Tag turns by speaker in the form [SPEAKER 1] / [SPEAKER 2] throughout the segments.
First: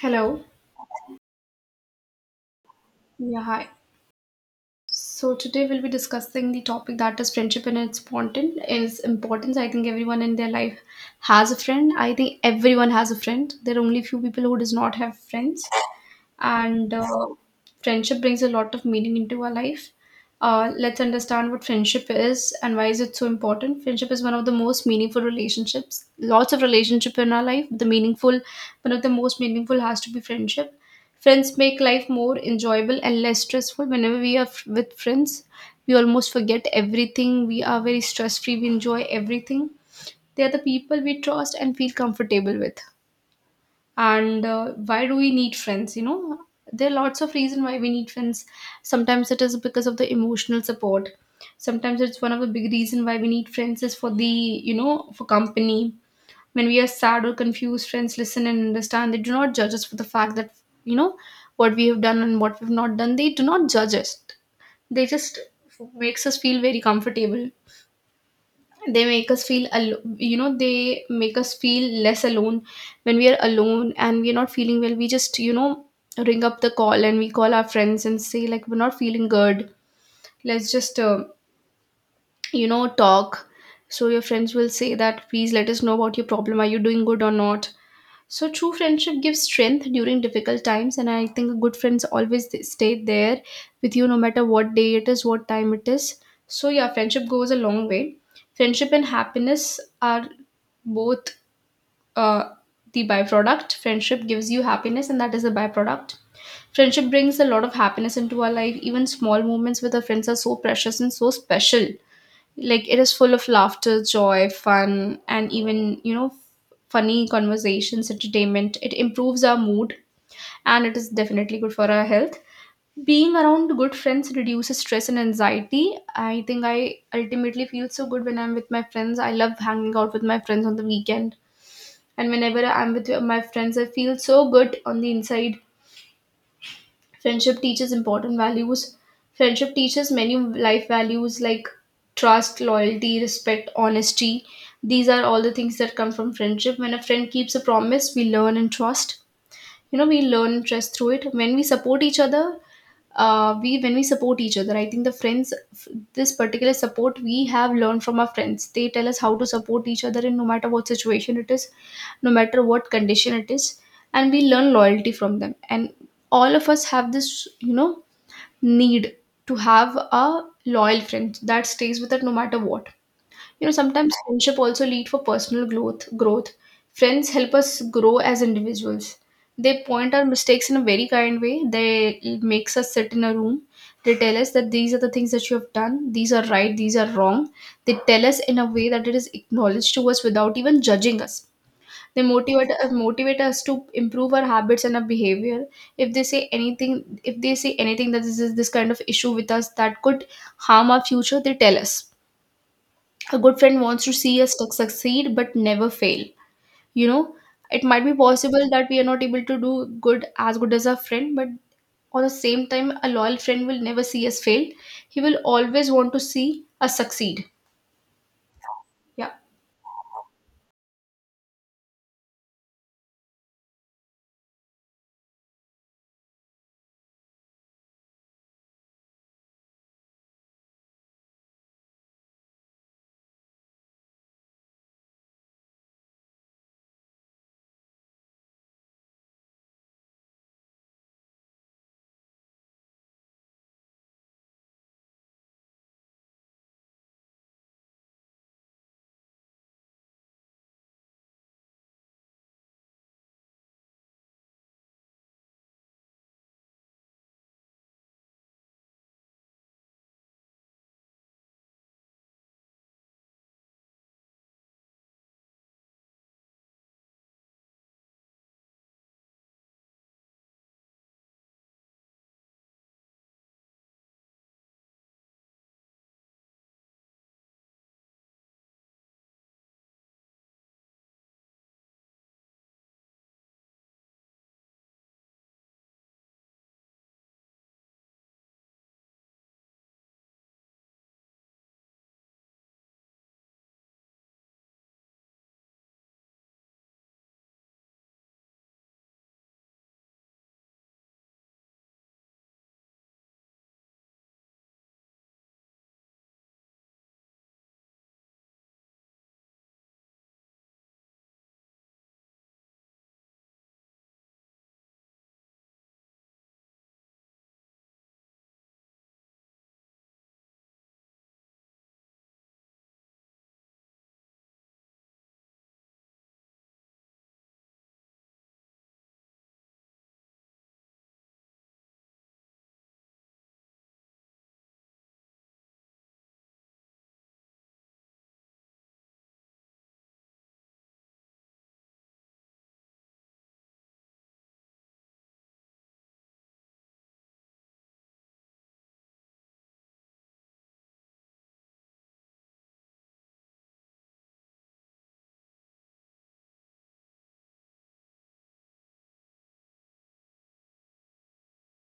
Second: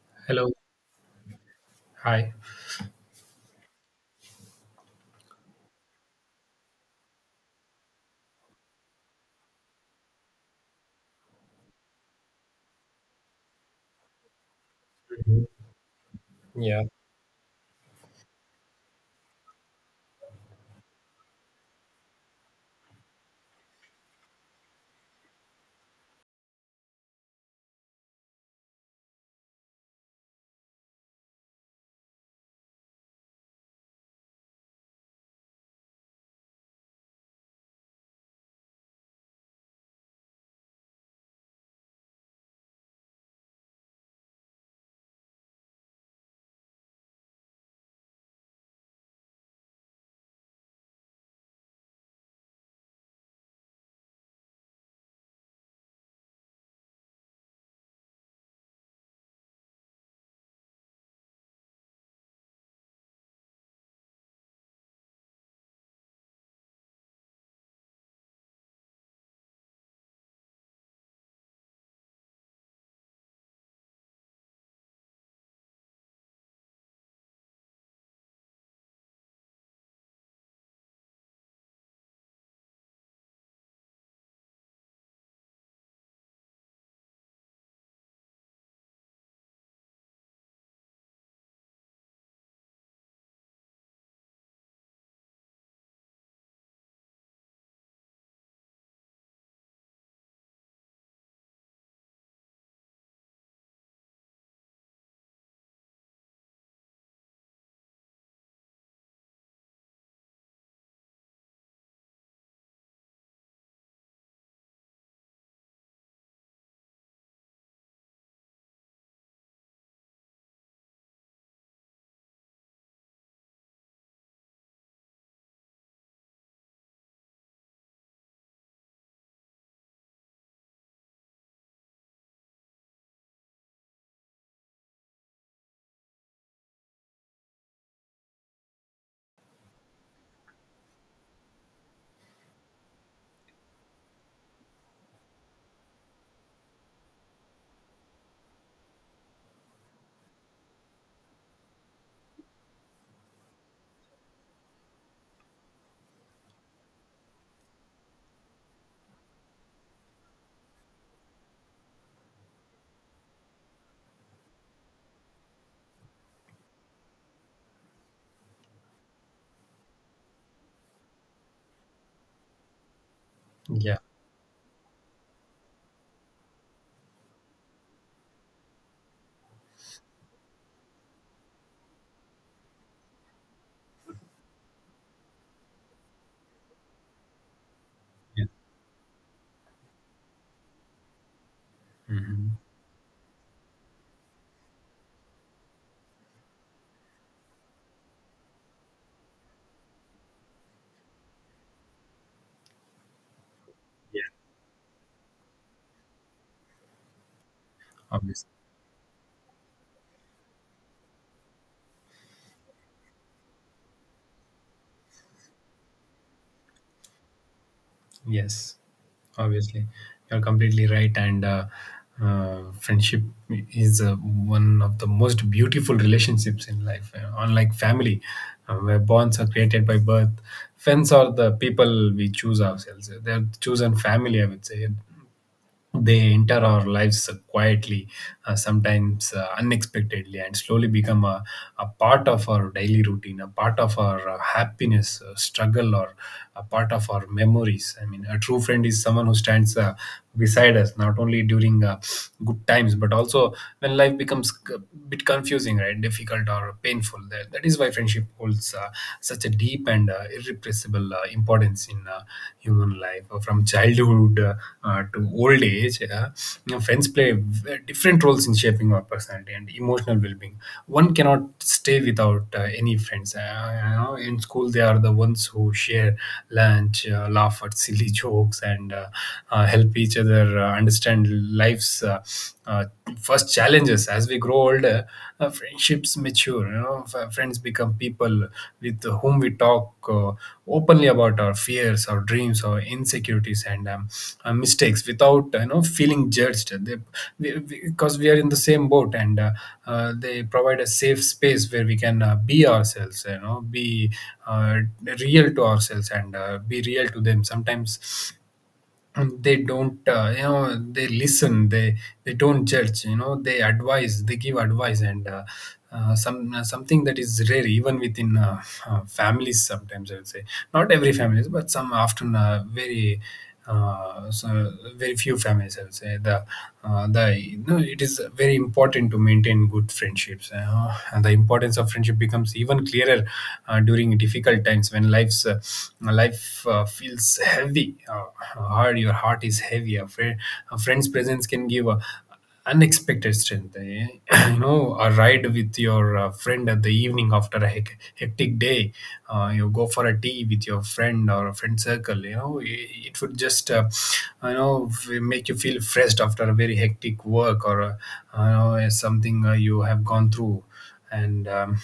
[SPEAKER 1] Hello.
[SPEAKER 2] Hello. Hi.
[SPEAKER 1] Yeah, hi. So today we'll be discussing the topic that is friendship and its importance. I think everyone in their life has a friend. I think everyone has a friend. There are only few people who does not have
[SPEAKER 2] Mhm.
[SPEAKER 1] friends.
[SPEAKER 2] Yeah.
[SPEAKER 1] And friendship brings a lot of meaning into our life. Let's understand what friendship is and why is it so important. Friendship is one of the most meaningful relationships. Lots of relationship in our life. One of the most meaningful has to be friendship. Friends make life more enjoyable and less stressful. Whenever we are with friends, we almost forget everything. We are very stress free. We enjoy everything. They are the people we trust and feel comfortable with. And why do we need friends? There are lots of reason why we need friends. Sometimes it is because of the emotional support. Sometimes it's one of the big reason why we need friends is for the, for company. When we are sad or confused, friends listen and understand. They do not judge us for the fact that, you know what we have done and what we've not done. They do not judge us. They just makes us feel very comfortable. They make us feel less alone. When we are alone and we're not feeling well, we just, ring up the call and we call our friends and say like, we're not feeling good, let's just, talk. So your friends will say that, please let us know about your problem, are you doing good or not. So true friendship gives strength during difficult times, and I think good friends always stay there with you no matter what day it is, what time it is. So yeah, friendship goes a long way. Friendship and happiness are both, uh, the byproduct. Friendship gives you happiness, and that is the byproduct. Friendship brings a lot of happiness into our life. Even small moments with our friends are so precious and so special, like it is full of laughter, joy, fun, and even, funny conversations, entertainment. It improves our mood, and it is definitely good for our health. Being around good friends reduces stress and anxiety. I think I ultimately feel so good when I'm with my friends. I love hanging out with my friends on the weekend, and whenever I'm with my friends, I feel so good on the inside. Friendship teaches important values. Friendship teaches many life values like trust, loyalty, respect, honesty. These are all the things that come from friendship. When a friend keeps a promise, we learn and trust. We learn and trust through it. When we support each other, we when we support each other, I think the this particular support, we have learned from our friends. They tell us how to support each other in, no matter what situation it is, no matter what condition it is. And we learn loyalty from them, and all of us have this, need to have a loyal friend that stays with us no matter what. you know,
[SPEAKER 2] Yeah.
[SPEAKER 1] sometimes friendship also lead for personal growth. Growth. Friends help us grow as individuals. They point our mistakes in a very kind way. They It makes us sit in a room. They tell us that these are the things that you have done. These are right. These are wrong. They tell us
[SPEAKER 2] Yeah.
[SPEAKER 1] in a way that it is acknowledged to us without even judging us. They
[SPEAKER 2] hmm
[SPEAKER 1] motivate us to improve our habits and our behavior. If they say anything that this is this kind of issue with us that could harm our future, they tell us a good friend wants to
[SPEAKER 2] Yeah.
[SPEAKER 1] see us succeed but never fail. you know it might be
[SPEAKER 2] Obviously.
[SPEAKER 1] possible that we are not able to do good as our friend, but on the same time, a loyal friend will never see us fail. He will always want to see us succeed.
[SPEAKER 2] Yes.
[SPEAKER 1] Yeah.
[SPEAKER 2] Obviously. You're completely right. And friendship is one of the most beautiful relationships in life. Unlike family, where bonds are created by birth, friends are the people we choose ourselves. They're chosen family, I would say. They enter our lives quietly, sometimes unexpectedly, and slowly become a part of our daily routine, a part of our happiness, struggle, or a part of our memories. I mean, a true friend is someone who stands beside us, not only during good times, but also when life becomes a bit confusing, right, difficult, or painful. That, is why friendship holds such a deep and irrepressible importance in human life. From childhood to old age, you know, friends play different roles in shaping our personality and emotional well-being. One cannot stay without any friends. You know, in school they are the ones who share lunch, laugh at silly jokes and help each other understand life's uh, first challenges. As we grow older, friendships mature. You know, friends become people with whom we talk uh, openly about our fears, our dreams, our insecurities, and mistakes without, you know, feeling judged. We, because we are in the same boat, and they provide a safe space where we can be ourselves. You know, be uh, real to ourselves and be real to them. Sometimes they don't you know, they listen, they don't judge. You know, they give advice, and something that is rare even within families sometimes, I would say. Not every families, but some. Often very very few families, I would say. The you know, it is very important to maintain good friendships, you know, and the importance of friendship becomes even clearer during difficult times when life feels heavy, hard, your heart is heavy. A friend's presence can give a unexpected strength, eh? You know, a ride with your friend at the evening after a hectic day, you go for a tea with your friend or a friend circle, you know, it would just you know, make you feel fresh after a very hectic work or you know something you have gone through. And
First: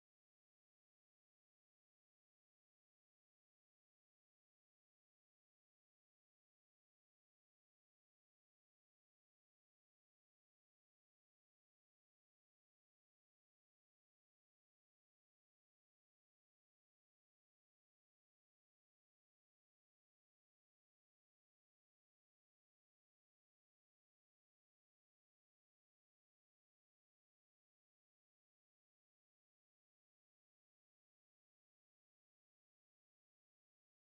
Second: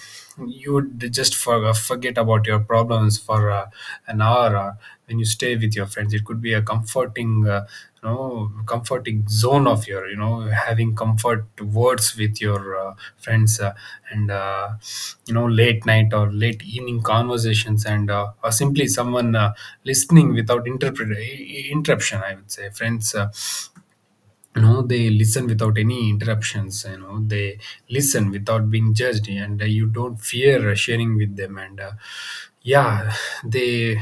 [SPEAKER 2] you would just forget about your problems for an hour. When you stay with your friends, it could be a comforting you know, comforting zone of your, you know, having comfort words with your friends, and you know, late night or late evening conversations, and or simply someone listening without interruption. I would say friends, you know, they listen without any interruptions. You know, they listen without being judged, and you don't fear sharing with them. And yeah, they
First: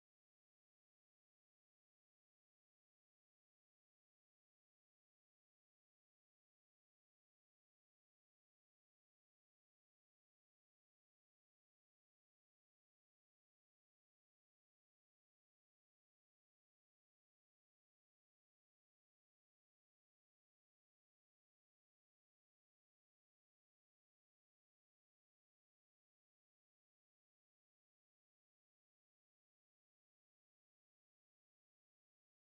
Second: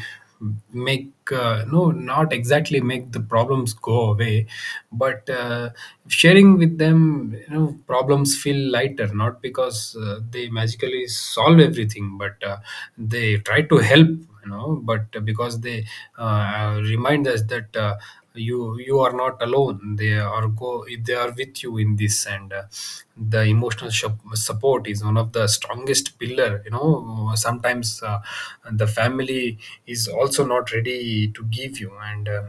[SPEAKER 2] make no, not exactly make the problems go away, but sharing with them, you know, problems feel lighter, not because they magically solve everything, but they try to help, you know, but because they remind us that you, you are not alone. They are with you in this. And the emotional support is one of the strongest pillar. You know, sometimes the family is also not ready to give you. And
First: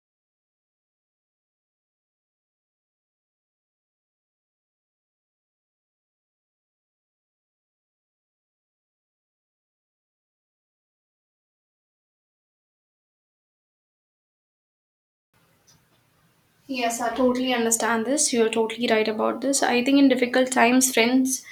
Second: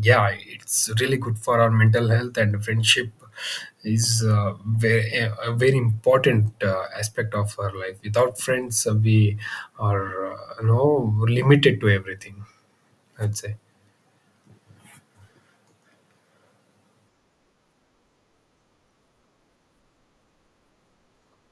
[SPEAKER 2] yeah, it's really good for our mental health. And friendship is a very important aspect of our life. Without friends, we are, you know, limited to everything, I'd say.
[SPEAKER 1] Yes, I totally understand this. You're totally right about this. I think in difficult times, friends,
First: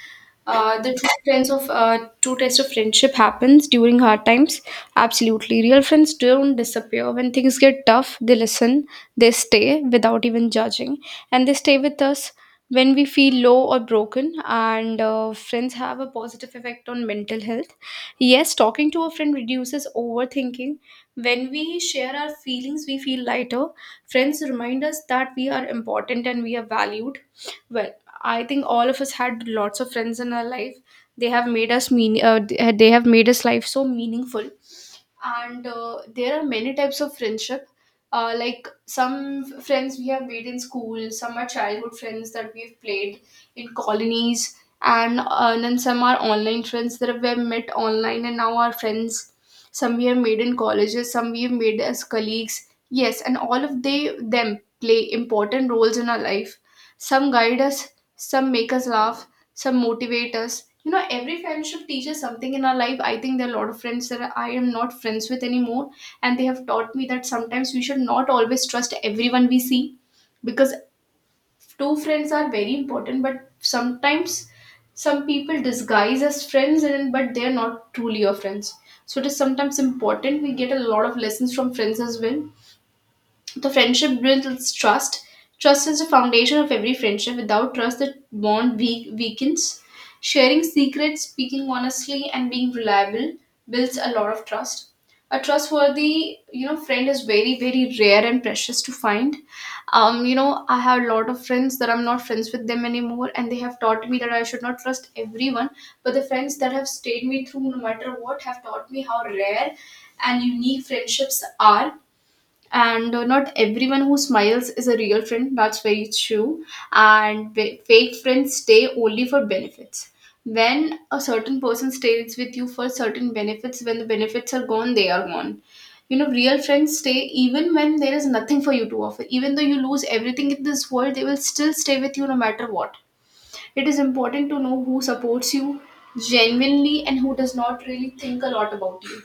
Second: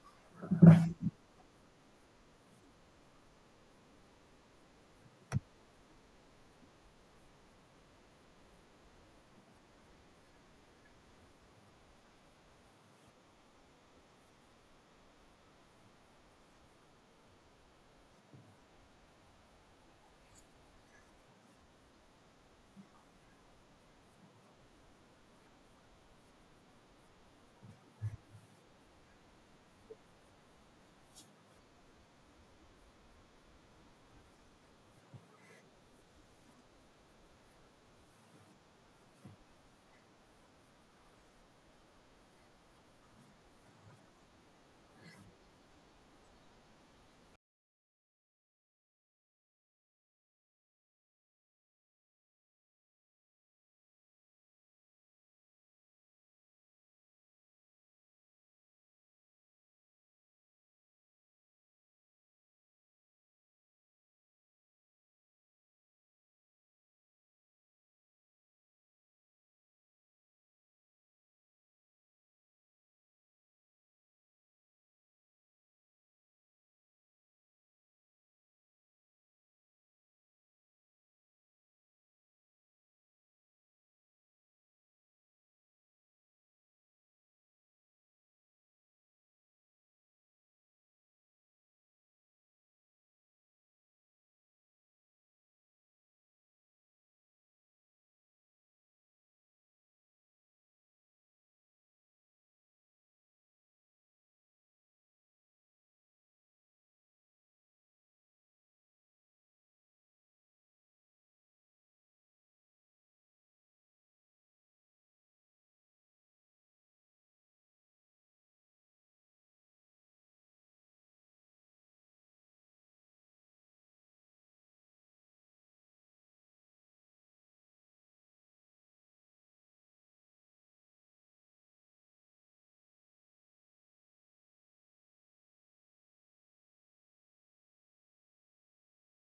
[SPEAKER 1] the true friends of true test of friendship happens during hard times. Absolutely, real friends don't disappear when things get tough. They listen, they stay without even judging, and they stay with us when we feel low or broken. And friends have a positive effect on mental health. Yes, talking to a friend reduces overthinking. When we share our feelings, we feel lighter. Friends remind us that we are important and we are valued. Well, I think all of us had lots of friends in our life. They have made us life so meaningful. And there are many types of friendship. Like some friends we have made in school, some are childhood friends that we've played in colonies, and then some are online friends that we have met online and now are friends. Some we have made in colleges, some we have made as colleagues. Yes, and all of they them play important roles in our life. Some guide us, some make us laugh, some motivate us. Every friendship teaches something in our life. I think there are a lot of friends that I am not friends with anymore, and they have taught me that sometimes we should not always trust everyone we see. Because two friends are very important, but sometimes some people disguise as friends, and but they're not truly your friends. So it is sometimes important, we get a lot of lessons from friends as well. The friendship builds trust. Trust is the foundation of every friendship. Without trust, the bond weakens. Sharing secrets, speaking honestly, and being reliable builds a lot of trust. A trustworthy, friend is very, very rare and precious to find. I have a lot of friends that I'm not friends with them anymore, and they have taught me that I should not trust everyone. But the friends that have stayed me through, no matter what, have taught me how rare and unique friendships are. And not everyone who smiles is a real friend. That's very true. And fake friends stay only for benefits. When a certain person stays with you for certain benefits, when the benefits are gone, they are gone. Real friends stay even when there is nothing for you to offer. Even though you lose everything in this world, they will still stay with you no matter what. It is important to know who supports you genuinely and who does not really think a lot about you.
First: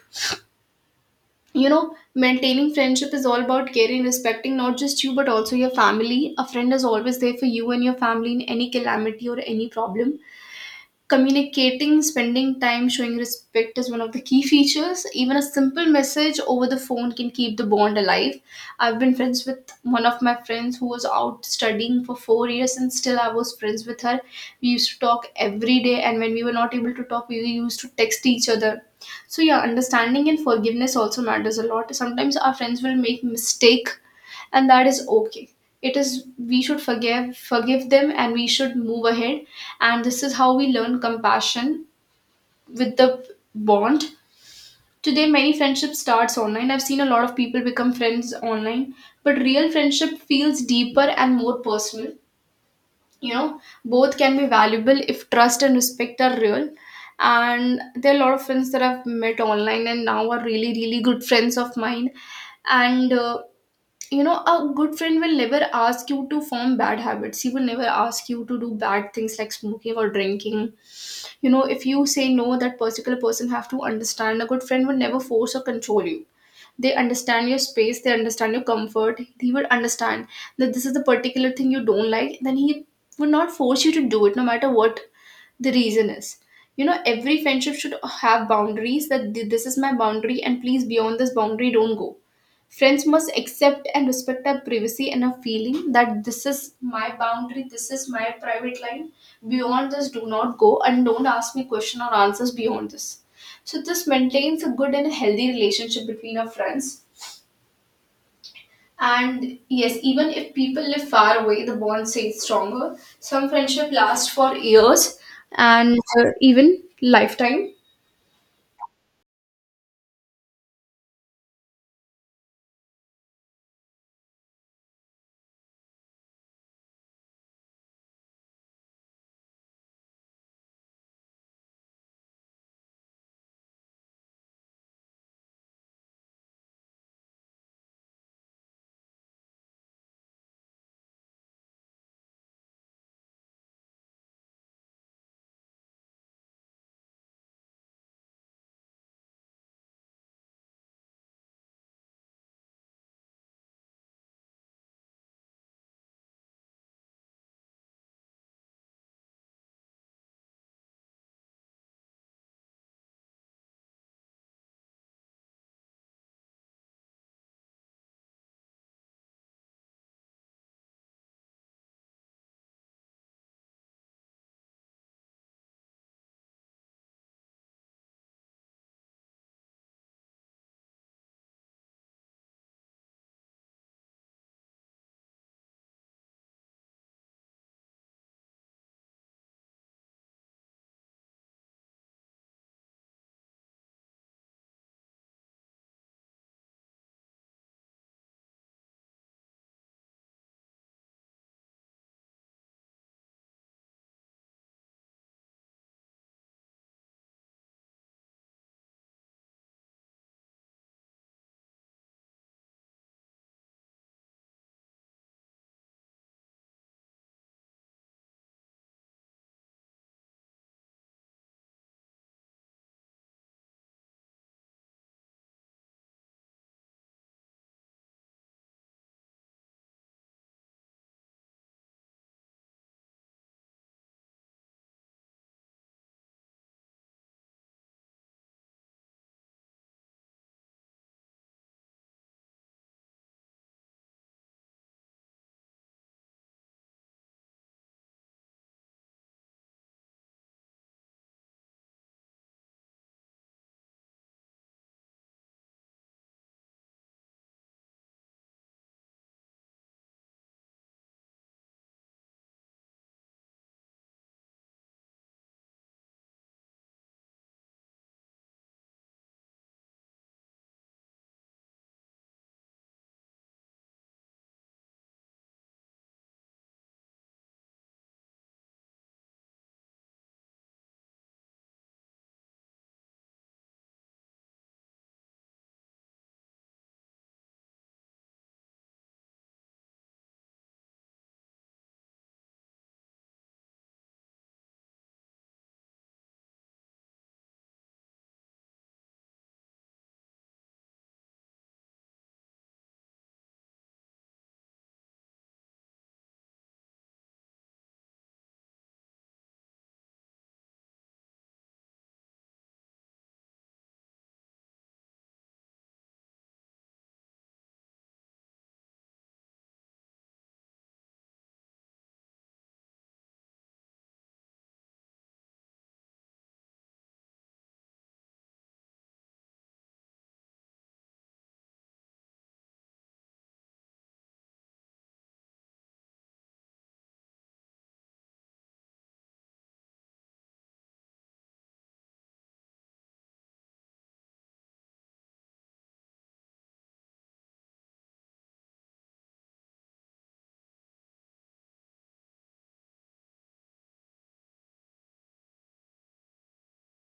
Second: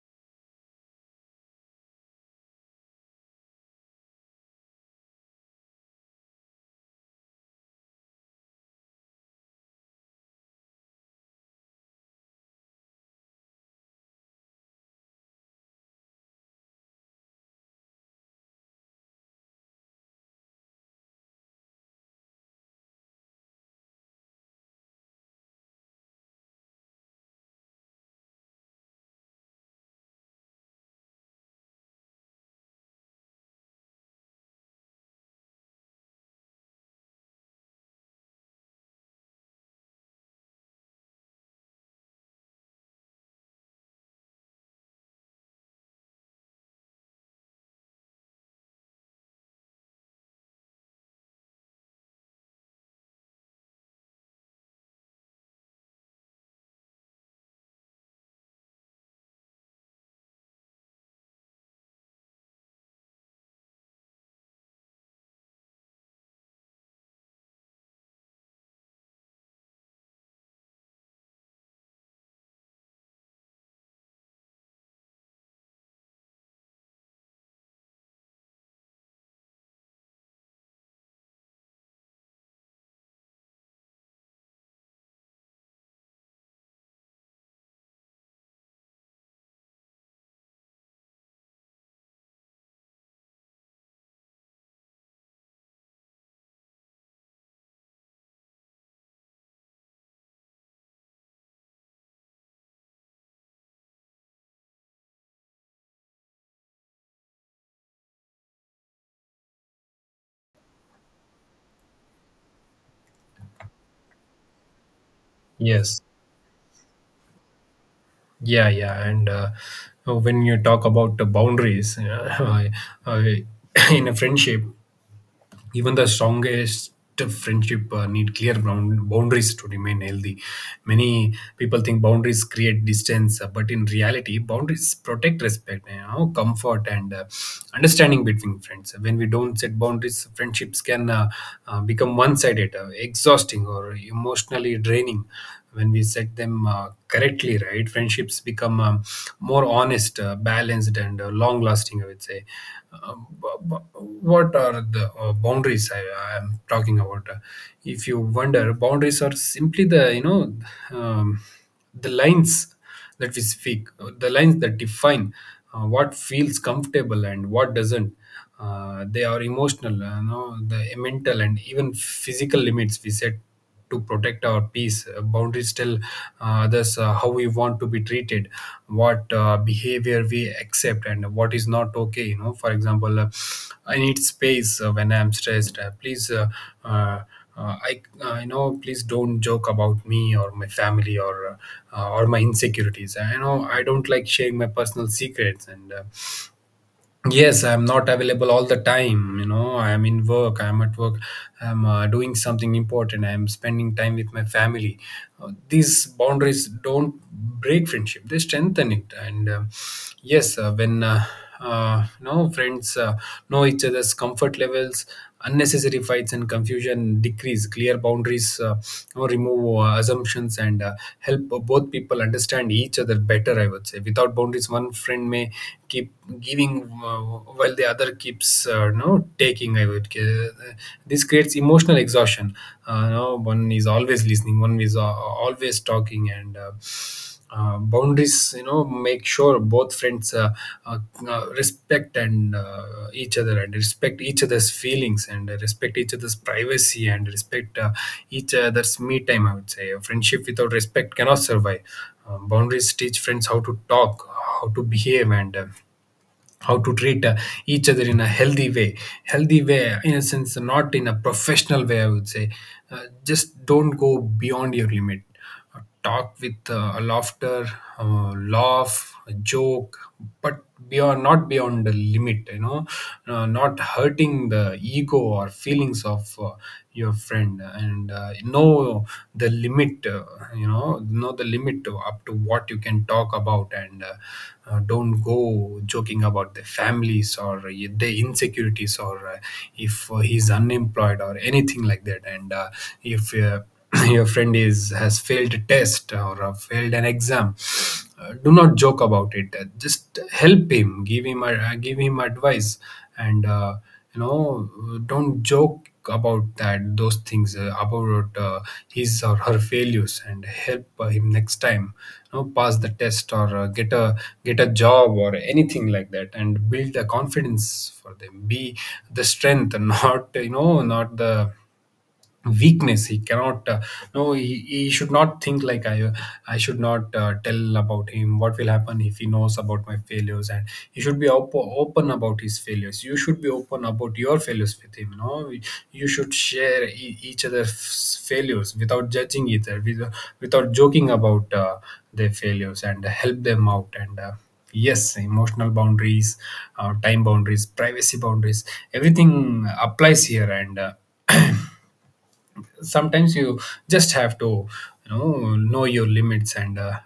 [SPEAKER 1] You know Maintaining friendship is all about caring, respecting not just you but also your family. A friend is always there for you and your family in any calamity or any problem. Communicating, spending time, showing respect is one of the key features. Even a simple message over the phone can keep the bond alive. I've been friends with one of my friends who was out studying for 4 years and still I was friends with her. We used to talk every day, and when we were not able to talk, we used to text each other. So, yeah, understanding and forgiveness also matters a lot. Sometimes our friends will make mistake, and that is okay. it is We should forgive them and we should move ahead, and this is how we learn compassion with the bond. Today many friendships starts online. I've seen a lot of people become friends online, but real friendship feels deeper and more personal. Both can be valuable if trust and respect are real, and there are a lot of friends that I've met online and now are really really good friends of mine. And a good friend will never ask you to form bad habits. He will never ask you to do bad things like smoking or drinking. If you say no, that particular person have to understand, a good friend will never force or control you. They understand your space, they understand your comfort. He will understand that this is the particular thing you don't like, then he would not force you to do it no matter what. The reason is, every friendship should have boundaries, this is my boundary, and please, beyond this boundary, don't go. Friends must accept and respect our privacy and our feeling, that this is my boundary, this is my private line. Beyond this, do not go and don't ask me question or answers beyond this. So this maintains a good and healthy relationship between our friends. And yes, even if people live far away, the bond stays stronger. Some friendship lasts for years and
[SPEAKER 2] Yes.
[SPEAKER 1] even lifetime.
[SPEAKER 2] Yeah, yeah, and when you talk about the boundaries, uh, in a friendship, even the strongest friendship need clear boundaries to remain healthy. Many people think boundaries create distance, but in reality, boundaries protect respect, you know, comfort, and understanding between friends. When we don't set boundaries, friendships can become one-sided, exhausting, or emotionally draining. When we set them correctly, right, friendships become more honest, balanced and long lasting, I would say. um, bu- bu- what are the boundaries I am talking about? If you wonder, boundaries are simply the, you know, um, the lines that we speak, the lines that define what feels comfortable and what doesn't. They are emotional, you know, the mental and even physical limits we set to protect our peace. Boundaries tell others how we want to be treated, what behavior we accept, and what is not okay. You know, for example, I need space when I am stressed. Please. Uh, I know, please don't joke about me or my family or my insecurities. I know I don't like sharing my personal secrets. And yes, I'm not available all the time. You know, I'm at work, I'm doing something important, I'm spending time with my family. These boundaries don't break friendship, they strengthen it. And yes, when you know, friends know each other's comfort levels, unnecessary fights and confusion decrease. Clear boundaries, you know, remove assumptions and help both people understand each other better, I would say. Without boundaries, one friend may keep giving, uh, while the other keeps no taking, this creates emotional exhaustion. No One is always listening, one is always talking. And boundaries, you know, make sure both friends uh, respect and each other, and respect each other's feelings, and respect each other's privacy, and respect each other's me time, I would say. A friendship without respect cannot survive. Boundaries teach friends how to talk, how to behave, and how to treat each other in a healthy way. Healthy way in a sense, not in a professional way, I would say. Just don't go beyond your limit. Uh, talk with a laughter, uh, laugh, a joke, but beyond not beyond the limit, you know. Not hurting the ego or feelings of your friend. And know the limit. You know the limit up to what you can talk about. And don't go joking about the families or the insecurities or if he's unemployed or anything like that. And if your friend is has failed a test or failed an exam, do not joke about it. Just help him, give him advice. And you know, don't joke about that, those things about his or her failures, and help him next time, you know, pass the test or get a, get a job or anything like that. And build the confidence for them, be the strength, not, you know, not the weakness. He cannot, no he, he should not think like, I should not tell about him, what will happen if he knows about my failures? And he should be open about his failures. You should be open about your failures with him, you know. You should share each other's failures without judging, either without, without joking about their failures, and help them out. And yes, emotional boundaries, time boundaries, privacy boundaries, everything applies here. And sometimes you just have to, you know your limits. And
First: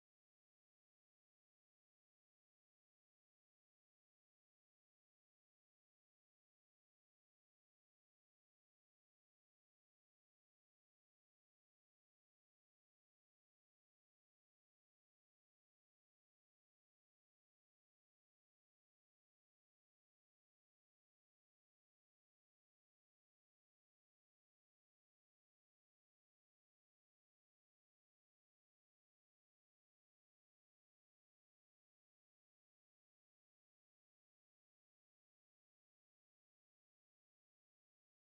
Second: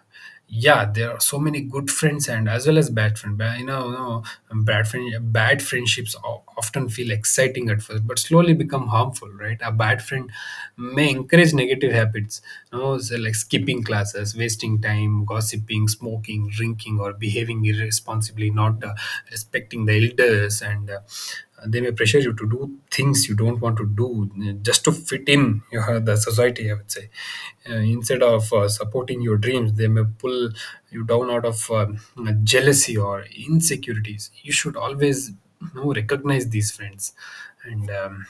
[SPEAKER 2] yeah, there are so many good friends and as well as bad friends. You know, you know, bad friendships often feel exciting at first but slowly become harmful, right? A bad friend may encourage negative habits, you know, so like skipping classes, wasting time, gossiping, smoking, drinking, or behaving irresponsibly, not respecting the elders. And they may pressure you to do things you don't want to do, just to fit in the society, I would say. Instead of supporting your dreams, they may pull you down out of jealousy or insecurities. You should always, you know, recognize these friends. And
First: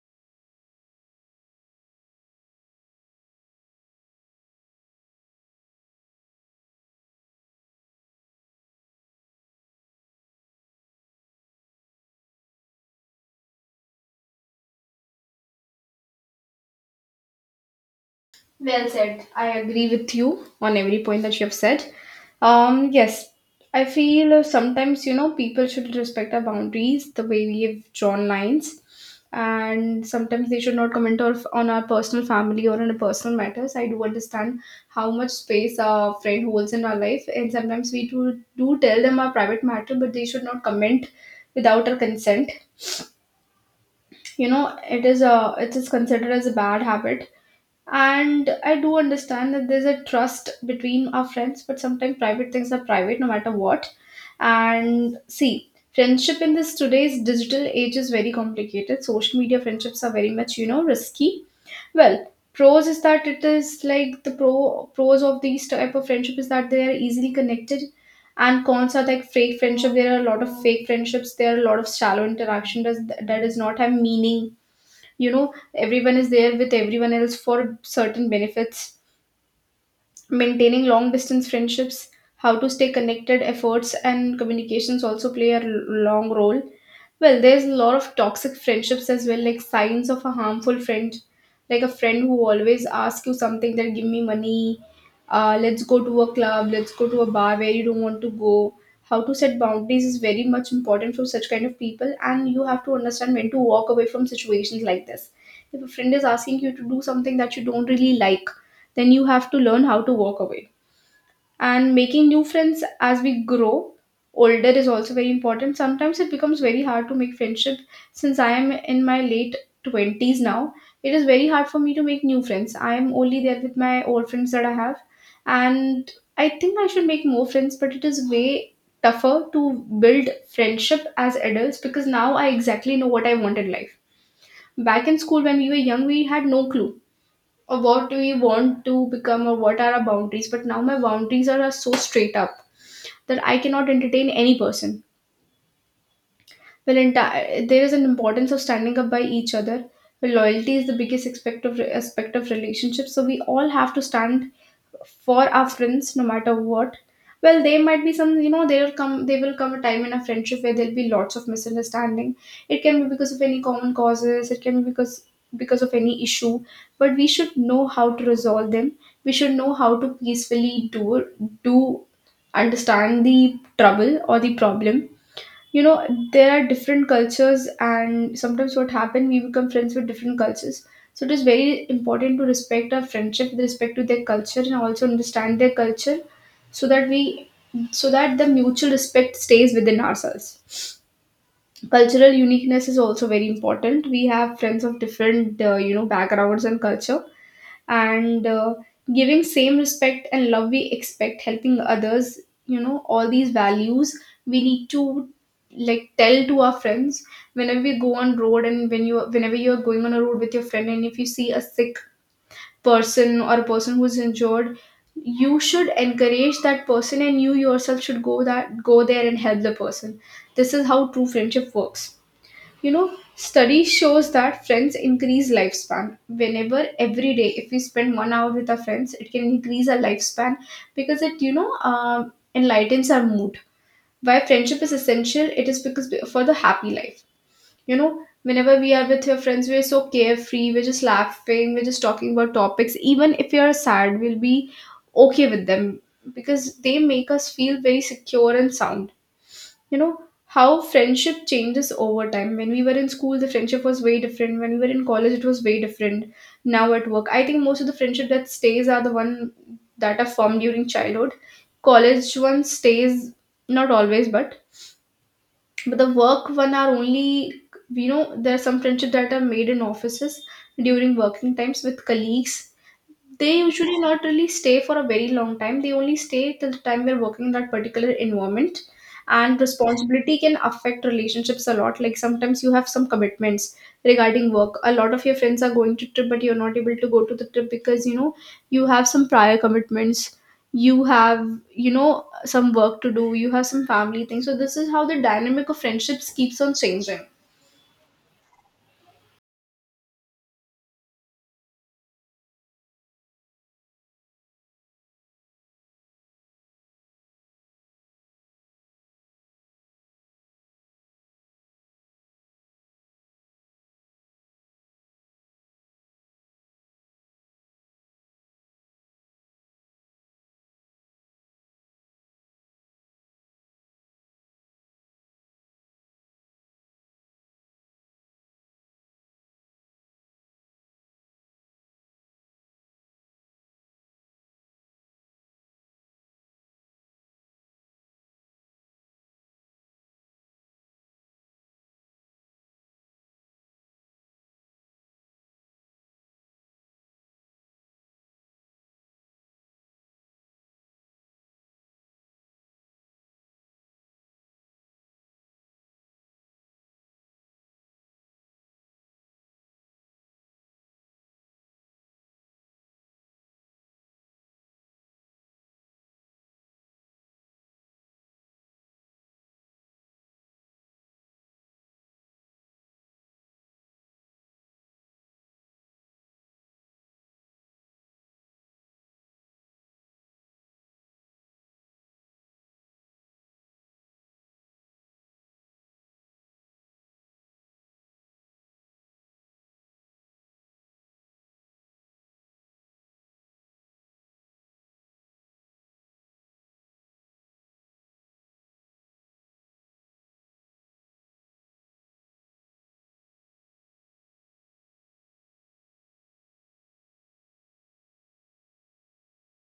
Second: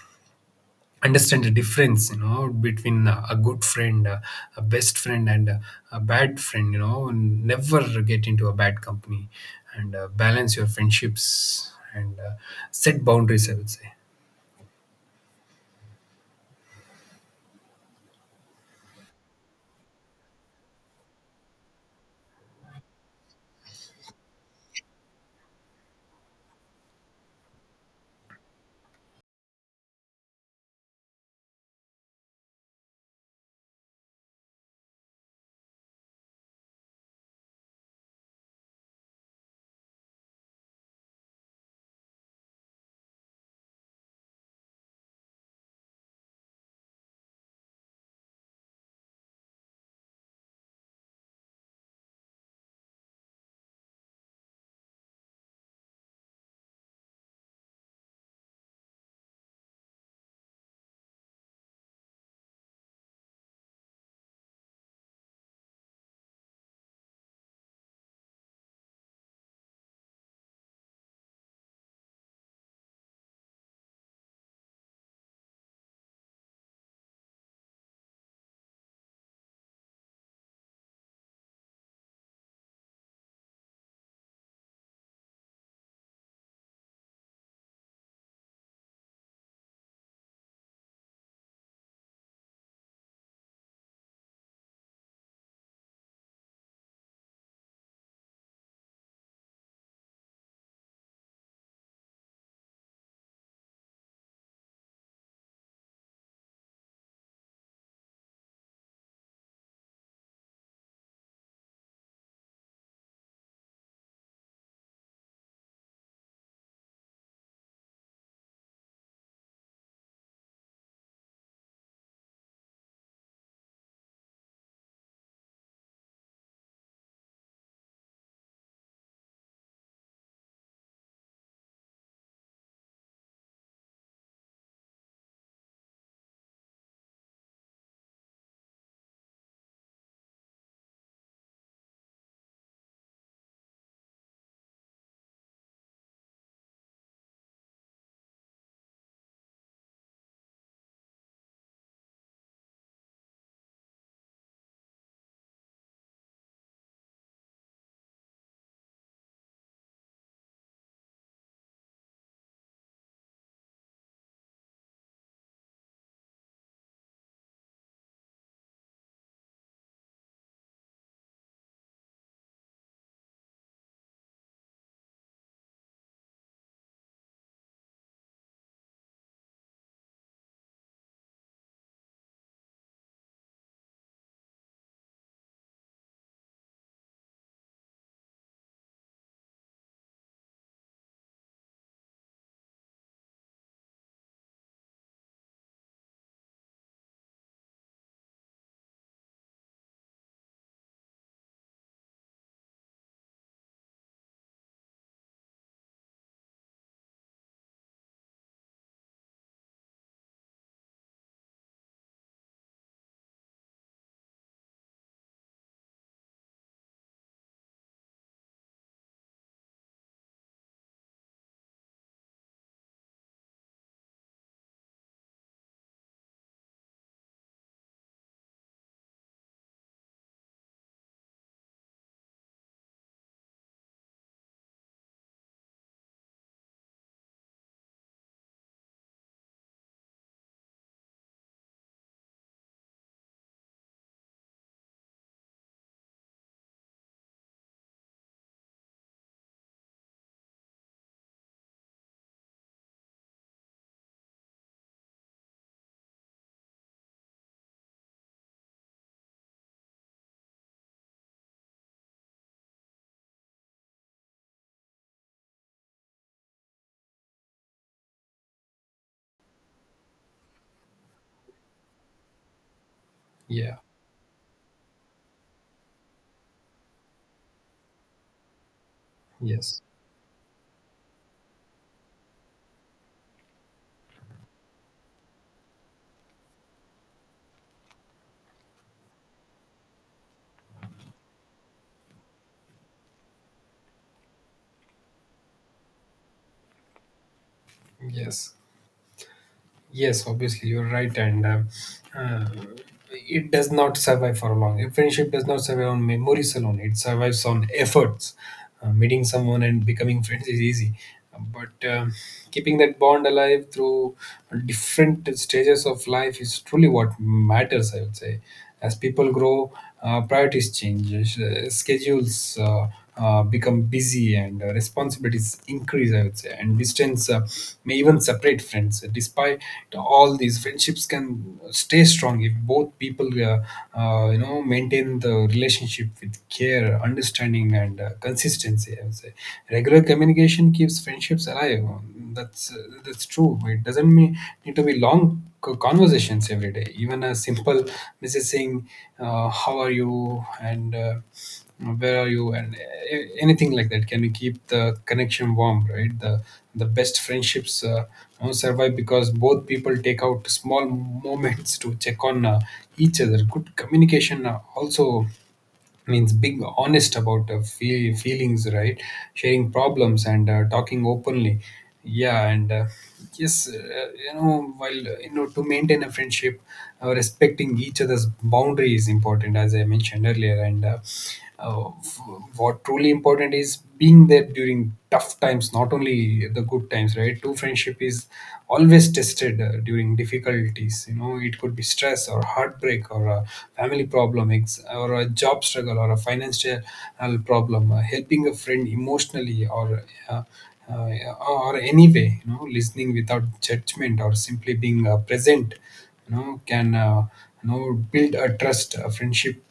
[SPEAKER 2] understand the difference, you know, between a good friend, a best friend and a bad friend, you know, and never get into a bad company. And balance your friendships. And set boundaries, I would say.
[SPEAKER 1] Well said. I agree with you on every point that you have said. Yes, I feel sometimes you know people should respect our boundaries, the way we have drawn lines, and sometimes they should not comment or on our personal family or on our personal matters. I do understand how much space our friend holds in our life, and sometimes we do tell them our private matter, but they should not comment without our consent. You know, it is considered as a bad habit, and I do understand that there's a trust between our friends, but sometimes private things are private no matter what. And see, friendship in this today's digital age is very complicated. Social media friendships are very much, you know, risky. Well, pros is that it is like the pros of these type of friendship is that they are easily connected. And cons are like fake friendship. There are a lot of fake friendships. There are a lot of shallow interaction does that does not have meaning. You know, everyone is there with everyone else for certain benefits. Maintaining long distance friendships, how to stay connected, efforts and communications also play a long role. Well, there's a lot of toxic friendships as well, like signs of a harmful friend, like a friend who always asks you something, that give me money, let's go to a club, let's go to a bar where you don't want to go. How to set boundaries is very much important for such kind of people, and you have to understand when to walk away from situations like this. If a friend is asking you to do something that you don't really like, then you have to learn how to walk away. And making new friends as we grow older is also very important. Sometimes it becomes very hard to make friendship since I am in my late 20s now. It is very hard for me to make new friends. I am only there with my old friends that I have. And I think I should make more friends, but it is way tougher to build friendship as adults, because now I exactly know what I want in life. Back in school, when we were young, we had no clue or what do you want to become or what are our boundaries, but now my boundaries are so straight up that I cannot entertain any person. Well, entire there is an importance of standing up by each other. Well, loyalty is the biggest aspect of relationships, so we all have to stand for our friends no matter what. Well, there might be some, you know, there will come a time in a friendship where there'll be lots of misunderstanding. It can be because of any common causes, it can be because of any issue, but we should know how to resolve them. We should know how to peacefully do understand the trouble or the problem, you know. There are different cultures, and sometimes what happen, we become friends with different cultures, so it is very important to respect our friendship with respect to their culture, and also understand their culture, so that we so that the mutual respect stays within ourselves. Cultural uniqueness is also very important. We have friends of different you know, backgrounds and culture, and giving same respect and love we expect, helping others, you know, all these values we need to like tell to our friends. Whenever we go on road, and whenever you're going on a road with your friend, and if you see a sick person or a person who's injured, you should encourage that person, and you yourself should go there and help the person. This is how true friendship works. You know, study shows that friends increase lifespan. Whenever every day, if we spend 1 hour with our friends, it can increase our lifespan, because it, you know, enlightens our mood. Why friendship is essential? It is because for the happy life. You know, whenever we are with your friends, we are so carefree. We're just laughing, we're just talking about topics. Even if we are sad, we'll be okay with them, because they make us feel very secure and sound, you know. How friendship changes over time: when we were in school, the friendship was way different; when we were in college, it was way different. Now at work, I think most of the friendship that stays are the one that are formed during childhood. College one stays, not always, but the work one are only, you know, there are some friendship that are made in offices during working times with colleagues. They
[SPEAKER 2] Yeah,
[SPEAKER 1] usually not really stay for a very long time, they only stay till the time they're working in that particular environment. And
[SPEAKER 2] yes,
[SPEAKER 1] responsibility can affect relationships a lot, like sometimes you have some commitments regarding work, a lot of your friends are going to trip, but you're not able to go to the trip because, you know, you have some prior commitments, you have, you know, some work to do, you have some family things. So this is how the dynamic of friendships keeps on changing.
[SPEAKER 2] yes, yes, obviously you're right. And uh, it does not survive for long. A friendship does not survive on memories alone, it survives on efforts. Meeting someone and becoming friends is easy, but keeping that bond alive through different stages of life is truly what matters, I would say. As people grow, priorities change, schedules become busy, and responsibilities increase, I would say, and distance may even separate friends. Despite all these, friendships can stay strong if both people, maintain the relationship with care, understanding, and consistency. I would say regular communication keeps friendships alive. That's true. It doesn't mean need to be long conversations every day. Even a simple message saying, "How are you?" and "Where are you?" and anything like that can keep the connection warm, right? The best friendships, survive because both people take out small moments to check on each other. Good communication also means being honest about feelings, right? Sharing problems and talking openly, yeah. and yes You know, while, to maintain a friendship, respecting each other's boundary is important, as I mentioned earlier. Uh, f- what truly important is being there during tough times, not only the good times, right? True friendship is always tested during difficulties. You know, it could be stress or heartbreak or a family problem, or a job struggle or a financial problem. Helping a friend emotionally, uh, or any way, you know, listening without judgment or simply being present, you know, can, build a trust, a friendship,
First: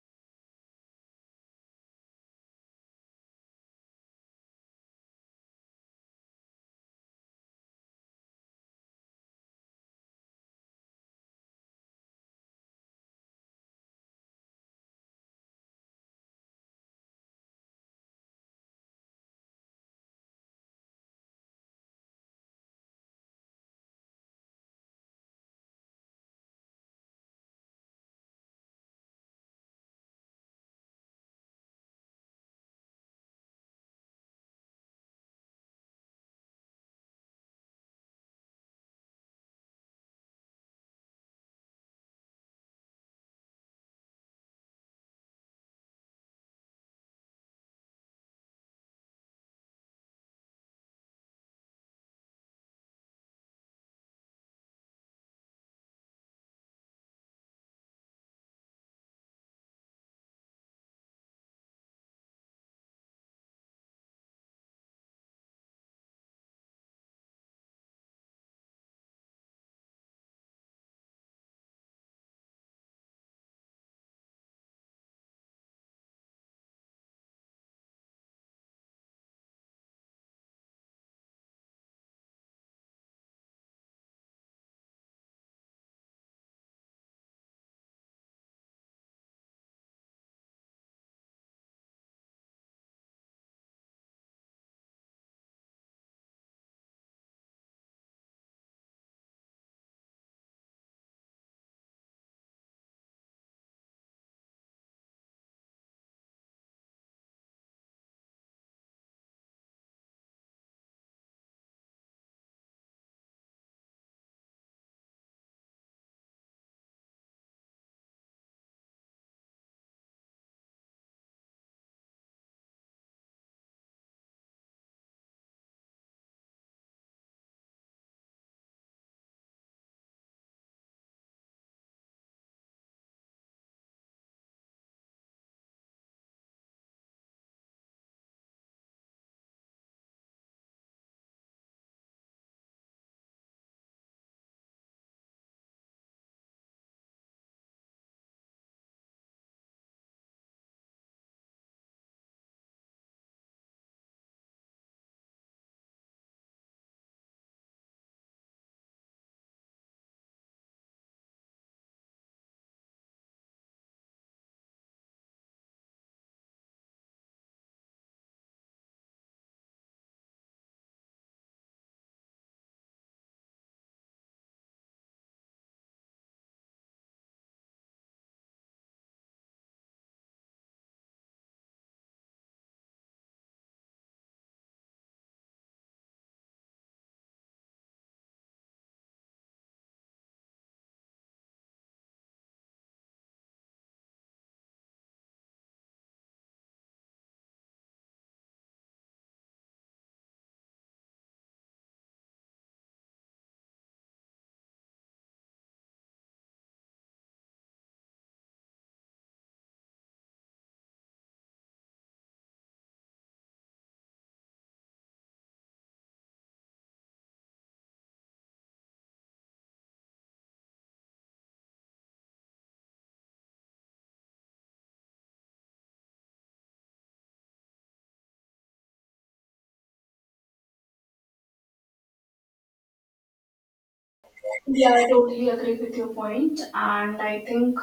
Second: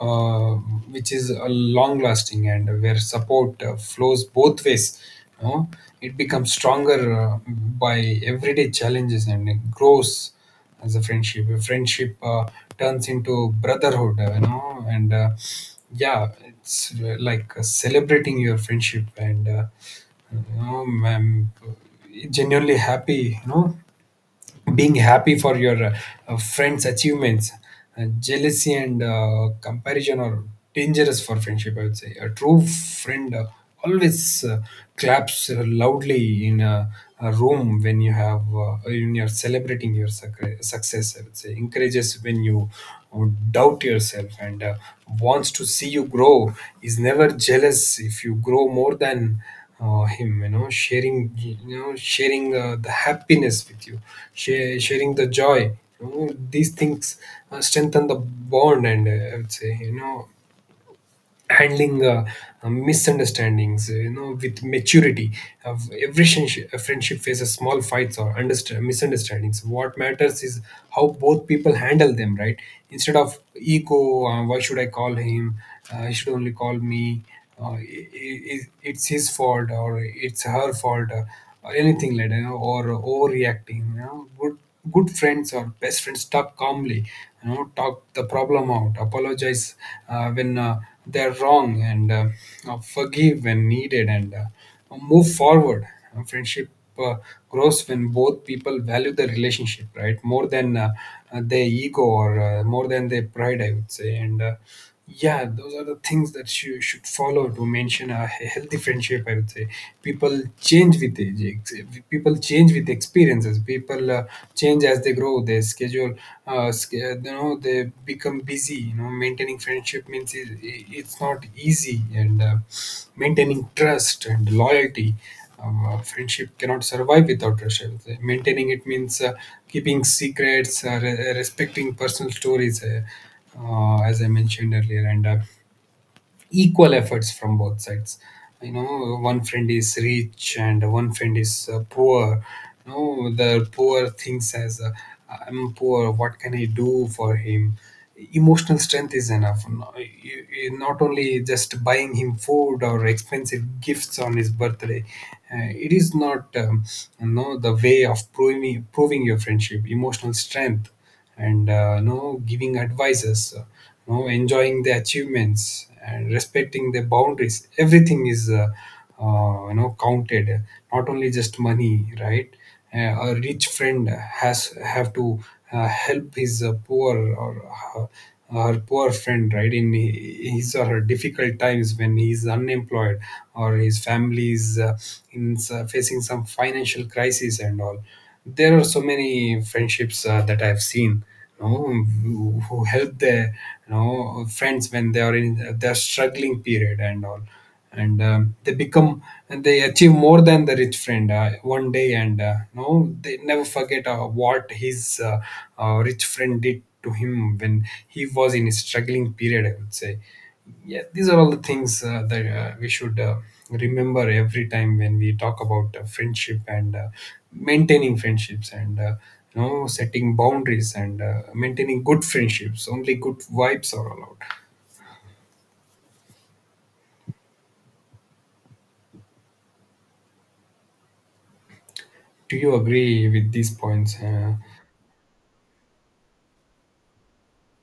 [SPEAKER 2] uh, which is a long lasting, and where support flows both ways, you know? It becomes stronger by everyday challenges, and it grows as a friendship, turns into brotherhood, you know and yeah. It's like celebrating your friendship, and you know, I'm genuinely happy, you know, being happy for your friends' achievements. Jealousy and comparison are dangerous for friendship, I would say. A true friend always claps loudly in a room when you have, when you're celebrating your success, I would say. Encourages when you uh, doubt yourself, and wants to see you grow, is never jealous if you grow more than or him, you know, sharing the happiness with you, sharing the joy, you know. These things strengthen the bond, and I would say, you know, handling misunderstandings, you know, with maturity. Uh, every friendship faces small fights or misunderstandings. What matters is how both people handle them, right? Instead of ego, why should I call him, he should only call me, uh, I it's his fault, or it's her fault, or anything like that, you know, or overreacting, you know. Good good friends or best friends talk calmly, you know, talk the problem out, apologize when they're wrong, and forgive when needed, and move forward. Friendship uh, grows when both people value the relationship, right, more than their ego or more than their pride, I would say. And Yeah, those are the things that you should follow to maintain a healthy friendship, I would say. People change with age, people change with experiences, people change as they grow, their schedule you know, they become busy. You know, maintaining friendship means it's not easy. And Maintaining trust and loyalty, friendship cannot survive without trust, I would say. Maintaining it means keeping secrets, respecting personal stories, as I mentioned earlier, and equal efforts from both sides. You know, one friend is rich and one friend is poor. You know, the poor thinks as, I'm poor, what can I do for him? Emotional strength is enough. Not only just buying him food or expensive gifts on his birthday, it is not you know, the way of proving your friendship. Emotional strength, and you know, giving advices, you know, enjoying the achievements and respecting the boundaries. Everything is you know, counted. Not only just money, right? A rich friend has have to help his poor, or her poor friend, right? In his or her difficult times when he's unemployed, or his family is in facing some financial crisis and all. There are so many friendships that I've seen, you know, who help their, you know, friends when they are in their struggling period and all, and they become and they achieve more than the rich friend one day, and you know, they never forget what his rich friend did to him when he was in his struggling period, I would say. Yeah, these are all the things that we should remember every time when we talk about friendship and maintaining friendships and you know, setting boundaries, and maintaining good friendships, only good vibes are allowed. Do you agree with these points,
[SPEAKER 1] Yeah, I totally agree with your point, and I think,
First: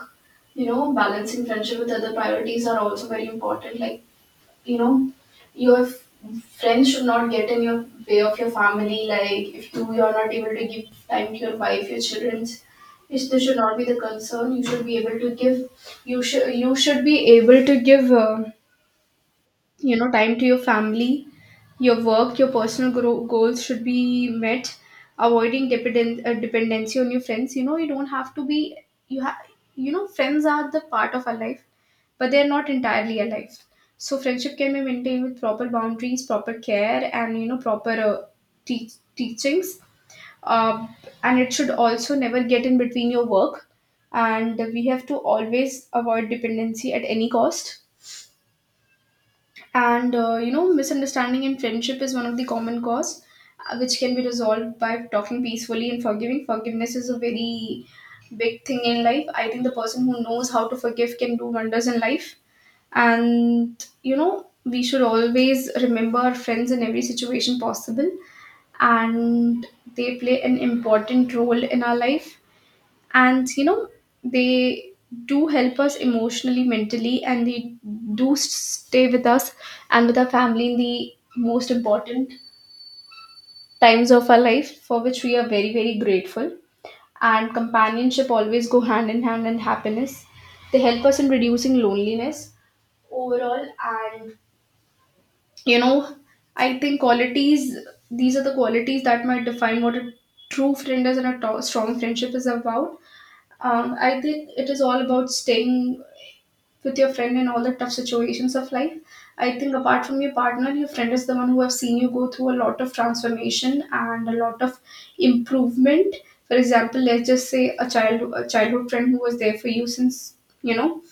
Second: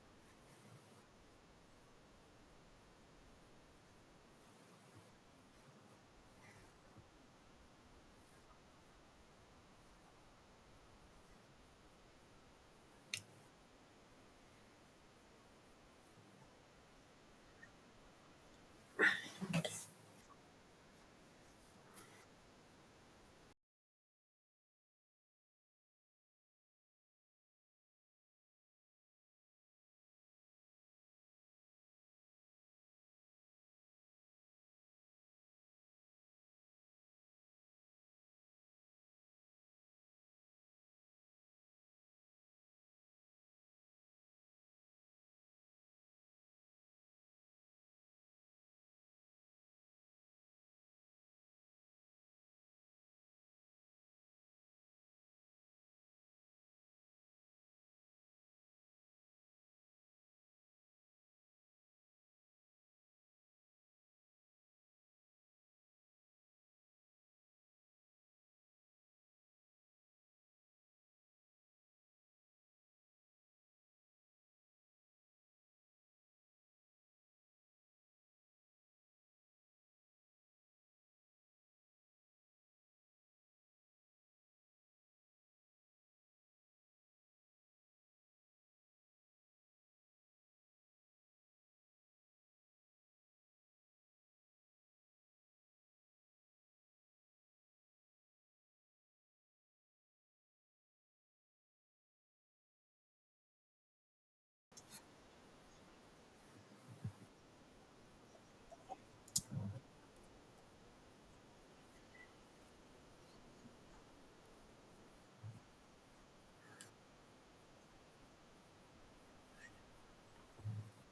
[SPEAKER 1] you know, balancing friendship with other priorities are also very important. Like, you know, your friends should not get in your way of your family. Like if you're not able to give time to your wife, your childrens, this should not be the concern. You should be able to give. You should be able to give. You know, time to your family, your work, your personal goals should be met. Avoiding dependency on your friends. You know, you don't have to be, you have, you know, friends are the part of our life, but they are not entirely our life. So friendship can be maintained with proper boundaries, proper care, and, you know, proper teachings, uh, and it should also never get in between your work. And we have to always avoid dependency at any cost. And you know, misunderstanding in friendship is one of the common cause, which can be resolved by talking peacefully and forgiving. Forgiveness is a very big thing in life. I think the person who knows how to forgive can do wonders in life. And you know, we should always remember our friends in every situation possible, and they play an important role in our life. And you know, they do help us emotionally, mentally, and they stay with us and with our family in the most important times of our life, for which we are very very grateful. And companionship always go hand in hand, and happiness, they help us in reducing loneliness overall. And you know, I think qualities, these are the qualities that might define what a true friend is, and a strong friendship is about. I think it is all about staying with your friend in all the tough situations of life. I think apart from your partner, your friend is the one who have seen you go through a lot of transformation and a lot of improvement. For example, let's just say a childhood friend who was there for you since, you know,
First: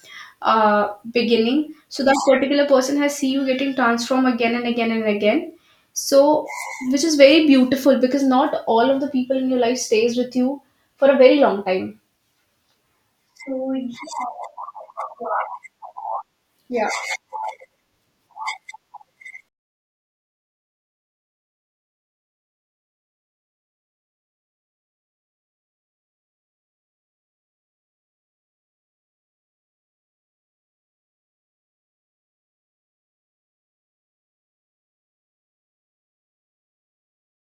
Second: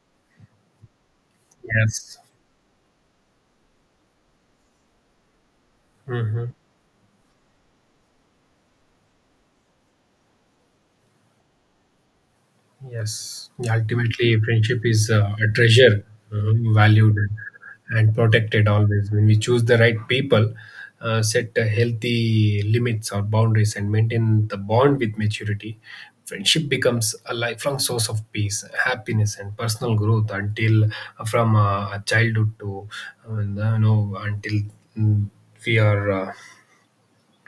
[SPEAKER 1] beginning. So that
[SPEAKER 2] yes?
[SPEAKER 1] particular person has seen you getting transformed again and again and again. So,
[SPEAKER 2] Hmm.
[SPEAKER 1] which is very beautiful, because not all of the people in your life stays with you for a very long time.
[SPEAKER 2] Yes, yeah, ultimately, friendship is a treasure,
[SPEAKER 1] Yeah.
[SPEAKER 2] valued and protected always. When we choose the right people, set healthy limits or boundaries, and maintain the bond with maturity, friendship becomes a lifelong source of peace, happiness, and personal growth, until from childhood to, until, mm, we are. Uh,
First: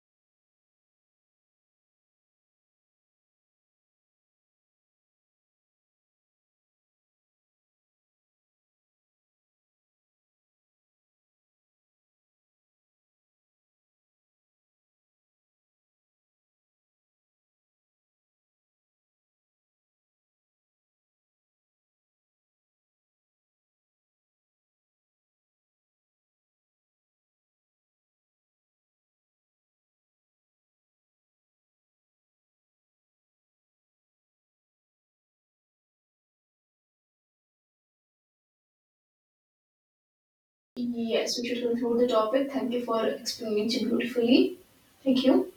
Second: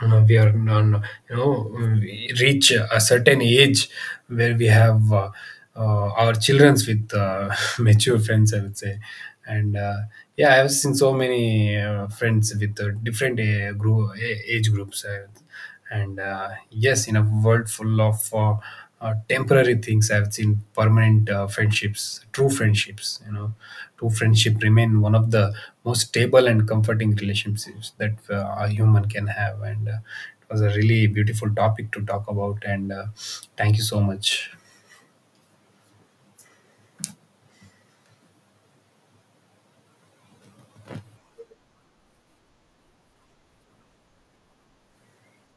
[SPEAKER 2] uh, We are non, you know, we reach a certain age where we have our childrens with mature friends, I would say. And yeah, I have seen so many friends with different age groups, and yes, in a world full of temporary things, I've seen permanent friendships, true friendships, you know, true friendship remain one of the most stable and comforting relationships that a human can have, and it was a really beautiful topic to talk about, and thank you so much.
[SPEAKER 1] Yes, we should conclude the topic. Thank you for explaining so beautifully. Thank you.